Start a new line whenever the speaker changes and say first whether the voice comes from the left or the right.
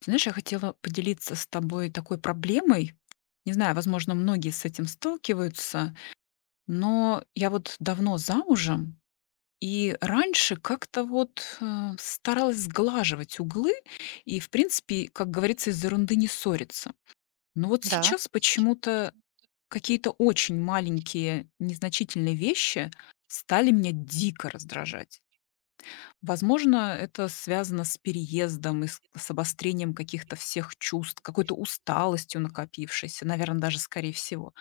left: Ты знаешь, я хотела поделиться с тобой такой проблемой. Не знаю, возможно, многие с этим сталкиваются, но я вот давно замужем, и раньше как-то вот старалась сглаживать углы и, в принципе, как говорится, из ерунды не ссориться. Но вот
right: Да,
left: сейчас почему-то какие-то очень маленькие, незначительные вещи стали меня дико раздражать. Возможно, это связано с переездом и с обострением каких-то всех чувств, какой-то усталостью накопившейся, наверное, даже скорее всего.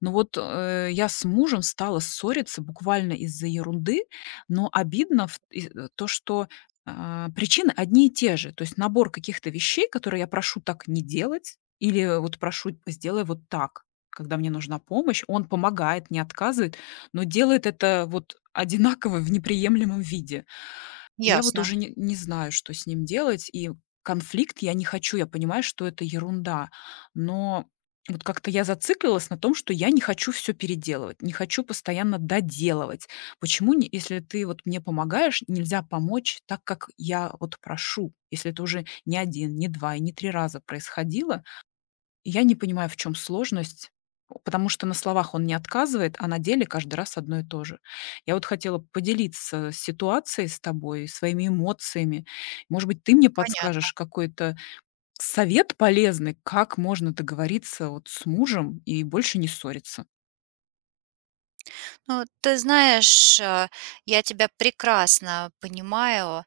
left: Но вот, я с мужем стала ссориться буквально из-за ерунды, но обидно то, что, причины одни и те же. То есть набор каких-то вещей, которые я прошу так не делать или вот прошу: "Сделай вот так", когда мне нужна помощь. Он помогает, не отказывает, но делает это вот одинаково в неприемлемом виде. И я вот
right: ясно,
left: уже не знаю, что с ним делать, и конфликт я не хочу. Я понимаю, что это ерунда, но вот как-то я зациклилась на том, что я не хочу все переделывать, не хочу постоянно доделывать. Почему не если ты вот мне помогаешь, нельзя помочь так, как я вот прошу? Если это уже не один, не 2 и не 3 раза происходило, я не понимаю, в чем сложность, потому что на словах он не отказывает, а на деле каждый раз одно и то же. Я вот хотела поделиться ситуацией с тобой, своими эмоциями. Может быть, ты мне
right: понятно.
left: подскажешь какой-то совет полезный, как можно договориться вот с мужем и больше не ссориться?
right: Ну, ты знаешь, я тебя прекрасно понимаю.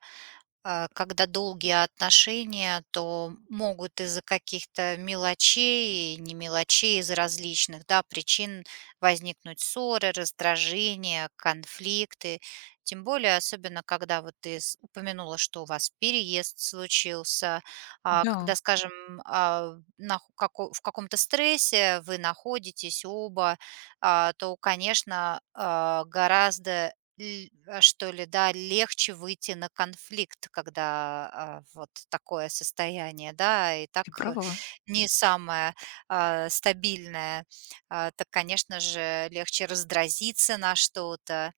right: Когда долгие отношения, то могут из-за каких-то мелочей, не мелочей, из различных, да, причин возникнуть ссоры, раздражения, конфликты. Тем более, особенно, когда вот упомянула, что у вас переезд случился,
left: Да,
right: когда, скажем, а, в каком-то стрессе вы находитесь оба, то, конечно, гораздо что ли, да, легче выйти на конфликт, когда, вот такое состояние, да, и
left: ты
right: так,
left: права.
right: не самое, стабильное. Так, конечно же, легче раздразиться на что-то.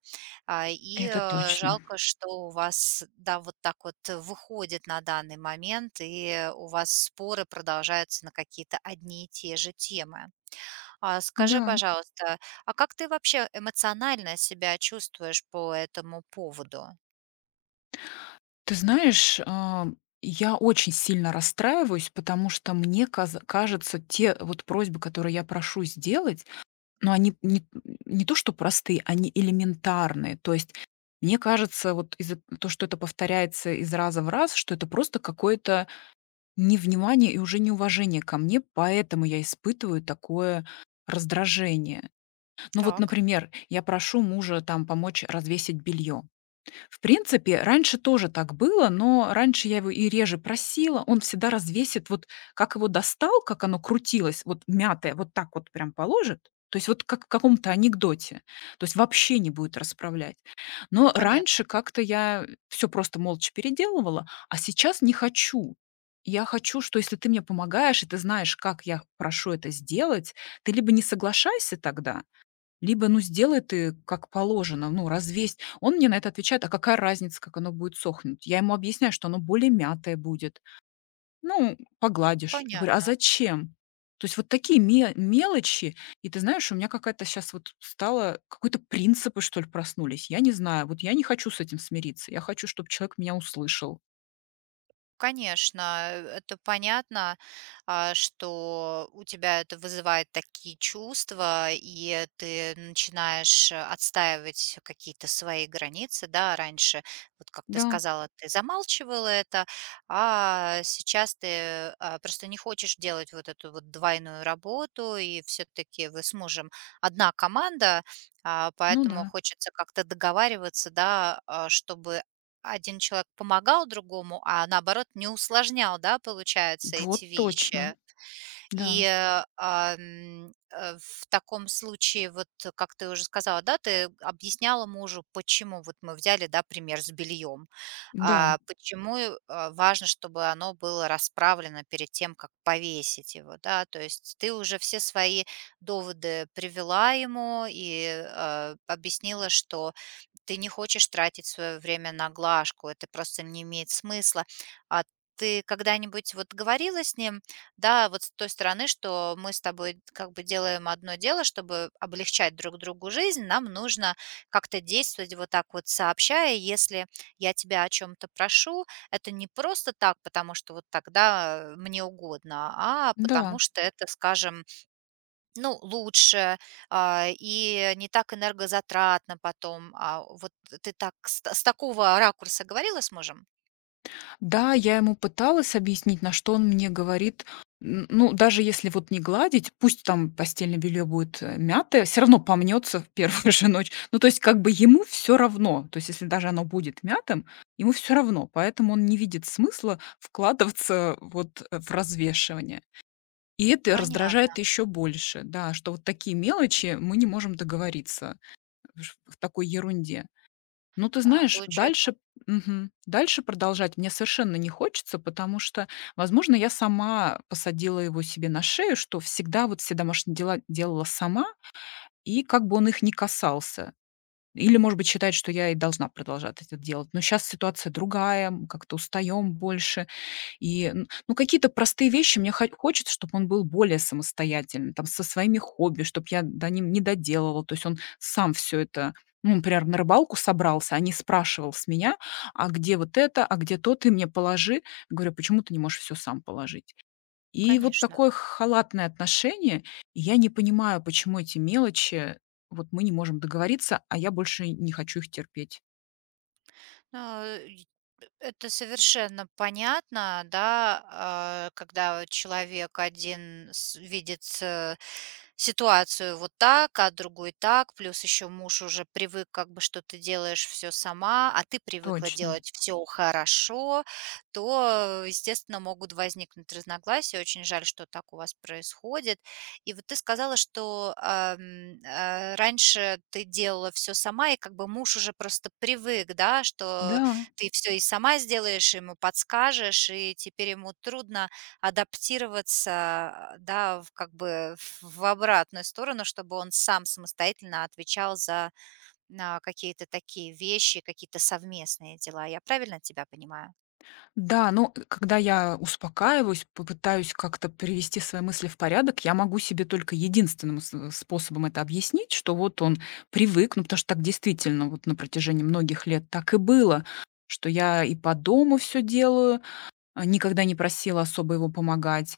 left: Это точно.
right: Жалко, что у вас, да, вот так вот выходит на данный момент, и у вас споры продолжаются на какие-то одни и те же темы. А скажи,
left: Да.
right: пожалуйста, а как ты вообще эмоционально себя чувствуешь по этому поводу?
left: Ты знаешь, я очень сильно расстраиваюсь, потому что мне каз кажется, те вот просьбы, которые я прошу сделать, но они не не то что простые, они элементарные. То есть, мне кажется, вот из-за то, что это повторяется из раза в раз, что это просто какое-то невнимание и уже неуважение ко мне, поэтому я испытываю такое раздражение. Ну вот,
right: Так,
left: например, я прошу мужа там помочь развесить белье. В принципе, раньше тоже так было, но раньше я его и реже просила. Он всегда развесит, вот как его достал, как оно крутилось, вот мятое, вот так вот прям положит. То есть вот как в каком-то анекдоте. То есть вообще не будет расправлять. Но
right: понятно.
left: раньше как-то я все просто молча переделывала, а сейчас не хочу. Я хочу, что если ты мне помогаешь, и ты знаешь, как я прошу это сделать, ты либо не соглашайся тогда, либо, ну, сделай ты как положено, ну, развесь. Он мне на это отвечает: "А какая разница, как оно будет сохнуть?" Я ему объясняю, что оно более мятое будет. Ну, погладишь. Я говорю: "А
right: Понятно.
left: зачем?" То есть вот такие ме мелочи. И ты знаешь, у меня какая-то сейчас вот стала какой-то принципы, что ли, проснулись. Я не знаю. Вот я не хочу с этим смириться. Я хочу, чтобы человек меня услышал.
right: Конечно, это понятно, что у тебя это вызывает такие чувства, и ты начинаешь отстаивать какие-то свои границы, да, раньше, вот как ты
left: Да,
right: сказала, ты замалчивала это, а сейчас ты просто не хочешь делать вот эту вот двойную работу, и все-таки вы с мужем одна команда,
left: ну да.
right: поэтому хочется как-то договариваться, да, чтобы один человек помогал другому, а наоборот не усложнял, да, получается, эти
left: Вот
right: вещи.
left: точно. Да,
right: В таком случае, вот, как ты уже сказала, да, ты объясняла мужу, почему, вот мы взяли, да, пример с бельем,
left: да,
right: а, почему, важно, чтобы оно было расправлено перед тем, как повесить его, да, то есть ты уже все свои доводы привела ему и, объяснила, что ты не хочешь тратить свое время на глажку, это просто не имеет смысла. А ты когда-нибудь вот говорила с ним, да, вот с той стороны, что мы с тобой как бы делаем одно дело, чтобы облегчать друг другу жизнь, нам нужно как-то действовать вот так вот сообщая, если я тебя о чем-то прошу, это не просто так, потому что вот тогда мне угодно, а потому
left: да.
right: что это, скажем, ну, лучше и не так энергозатратно потом. А вот ты так с такого ракурса говорила с мужем?
left: Да, я ему пыталась объяснить, на что он мне говорит, н ну, даже если вот не гладить, пусть там постельное белье будет, мятое, все равно помнется в первую же ночь. Ну, то есть как бы ему все равно. То есть если даже оно будет мятым, ему все равно. Поэтому он не видит смысла вкладываться вот, в развешивание. И это
right: Понятно,
left: раздражает еще больше, да, что вот такие мелочи, мы не можем договориться в такой ерунде. Ну, ты
right: да,
left: знаешь,
right: получается,
left: дальше мгм, дальше продолжать мне совершенно не хочется, потому что, возможно, я сама посадила его себе на шею, что всегда вот все домашние дела делала сама, и как бы он их не касался. Или, может быть, считает, что я и должна продолжать это делать. Но сейчас ситуация другая, как-то устаем больше. И, н ну, какие-то простые вещи мне хо хочется, чтоб он был более самостоятельным, там, со своими хобби, чтобы я до ним не доделывала. То есть он сам все это ну, например, на рыбалку собрался, а не спрашивал с меня: "А где вот это? А где то? Ты мне положи". Говорю: "Почему ты не можешь все сам положить?" И вот
right: конечно.
left: такое халатное отношение. И я не понимаю, почему эти мелочи, вот мы не можем договориться, а я больше не хочу их терпеть.
right: Ну, это совершенно понятно, да, когда вот человек один видит ситуацию вот так, а другой так, плюс еще муж уже привык, как бы, что ты делаешь все сама, а ты привыкла
left: Точно.
right: делать все хорошо, то, естественно, могут возникнуть разногласия. Очень жаль, что так у вас происходит. И вот ты сказала, что раньше ты делала все сама, и как бы муж уже просто привык, да, что
left: Да.
right: ты все и сама сделаешь, ему подскажешь, и теперь ему трудно адаптироваться, да, в как бы в обратную сторону, чтобы он сам самостоятельно отвечал за, какие-то такие вещи, какие-то совместные дела. Я правильно тебя понимаю?
left: Да, но когда я успокаиваюсь, попытаюсь как-то привести свои мысли в порядок, я могу себе только единственным способом это объяснить, что вот он привык, ну, потому что так действительно вот на протяжении многих лет так и было, что я и по дому все делаю, никогда не просила особо его помогать.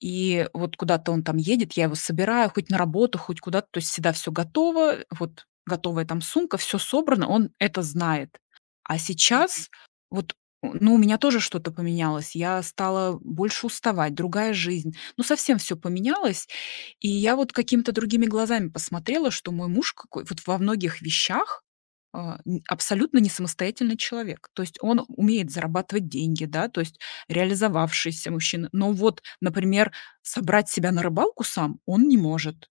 left: И вот куда-то он там едет, я его собираю, хоть на работу, хоть куда-то, то есть всегда все готово, вот готовая там сумка, все собрано, он это знает. А
right: Мгм.
left: сейчас вот, у меня тоже что-то поменялось, я стала больше уставать, другая жизнь, ну, совсем все поменялось. И я вот какими-то другими глазами посмотрела, что мой муж какой вот во многих вещах, а, н абсолютно не самостоятельный человек. То есть он умеет зарабатывать деньги, да, то есть реализовавшийся мужчина. Но вот, например, собрать себя на рыбалку сам он не может.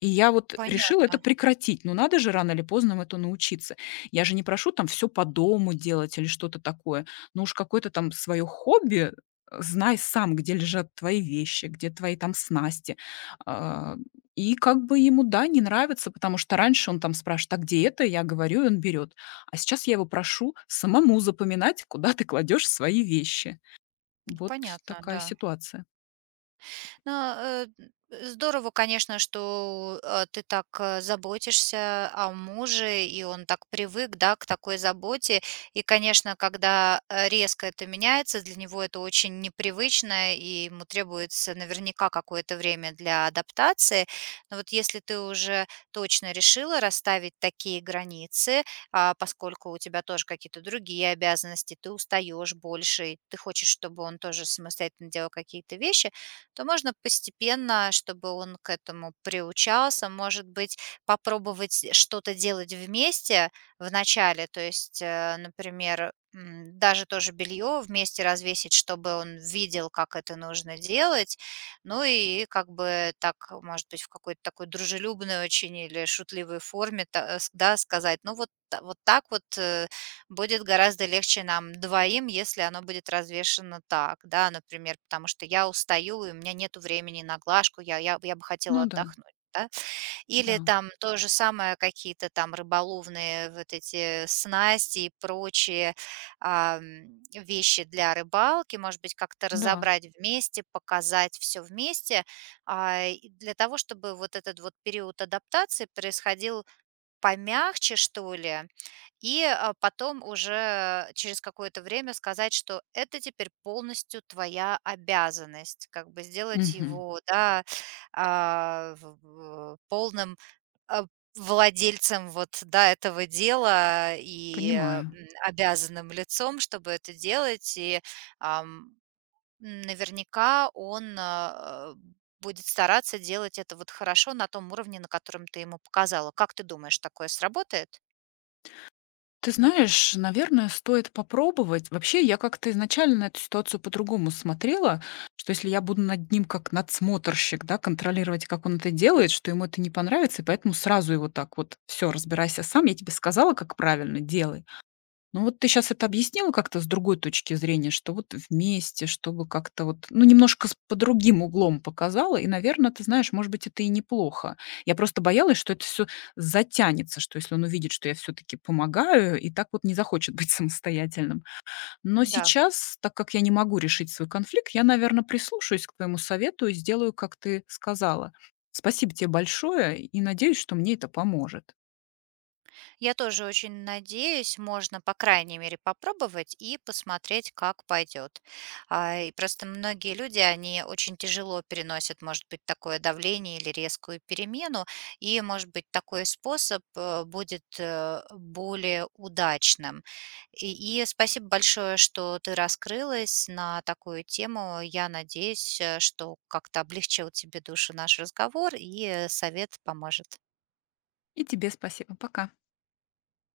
left: И я вот решила
right: Понятно,
left: это прекратить. Ну, надо же рано или поздно им это научиться. Я же не прошу там все по дому делать или что-то такое. Ну уж какое-то там свое хобби, знай сам, где лежат твои вещи, где твои там снасти. А, и как бы ему, да, не нравится, потому что раньше он там спрашивает: "А где это?" Я говорю, и он берет. А сейчас я его прошу самому запоминать, куда ты кладешь свои вещи. Вот
right: понятно,
left: такая
right: да.
left: ситуация.
right: Ну, здорово, конечно, что, ты так, заботишься о муже, и он так привык, да, к такой заботе. И, конечно, когда, резко это меняется, для него это очень непривычно, и ему требуется наверняка какое-то время для адаптации. Но вот если ты уже точно решила расставить такие границы, а поскольку у тебя тоже какие-то другие обязанности, ты устаешь больше, и ты хочешь, чтобы он тоже самостоятельно делал какие-то вещи, то можно постепенно, чтобы он к этому приучался, может быть, попробовать что-то делать вместе в начале, то есть, например, даже тоже белье вместе развесить, чтобы он видел, как это нужно делать, ну и как бы так, может быть, в какой-то такой дружелюбной очень или шутливой форме, да, сказать, ну вот, вот так вот будет гораздо легче нам двоим, если оно будет развешено так, да, например, потому что я устаю, и у меня нету времени на глажку, я бы хотела
left: Ну да,
right: отдохнуть. Да? Или
left: да,
right: там то же самое, какие-то там рыболовные вот эти снасти и прочие вещи для рыбалки, может быть, как-то
left: да.
right: разобрать вместе, показать все вместе, и для того, чтобы вот этот вот период адаптации происходил помягче, что ли, и, потом уже через какое-то время сказать, что это теперь полностью твоя обязанность, как бы сделать
left: Мгм.
right: его, да, в полным, а, владельцем вот, да, этого дела и,
left: Понимаю.
right: обязанным лицом, чтобы это делать. Ам, Наверняка он, будет стараться делать это вот хорошо на том уровне, на котором ты ему показала. Как ты думаешь, такое сработает?
left: Ты знаешь, наверное, стоит попробовать. Вообще, я как-то изначально на эту ситуацию по-другому смотрела, что если я буду над ним как надсмотрщик, да, контролировать, как он это делает, что ему это не понравится, и поэтому сразу его так вот, все, разбирайся сам, я тебе сказала, как правильно, делай. Ну вот ты сейчас это объяснила как-то с другой точки зрения, что вот вместе, чтобы как-то вот, ну, немножко с по другим углом показала. И, наверное, ты знаешь, может быть, это и неплохо. Я просто боялась, что это все затянется, что если он увидит, что я все таки помогаю, и так вот не захочет быть самостоятельным. Но
right: Да.
left: сейчас, так как я не могу решить свой конфликт, я, наверное, прислушаюсь к твоему совету и сделаю, как ты сказала. Спасибо тебе большое, и надеюсь, что мне это поможет.
right: Я тоже очень надеюсь, можно, по крайней мере, попробовать и посмотреть, как пойдет. А, и просто многие люди, они очень тяжело переносят, может быть, такое давление или резкую перемену, и, может быть, такой способ будет более удачным. И спасибо большое, что ты раскрылась на такую тему. Я надеюсь, что как-то облегчил тебе душу наш разговор, и совет поможет.
left: И тебе спасибо. Пока.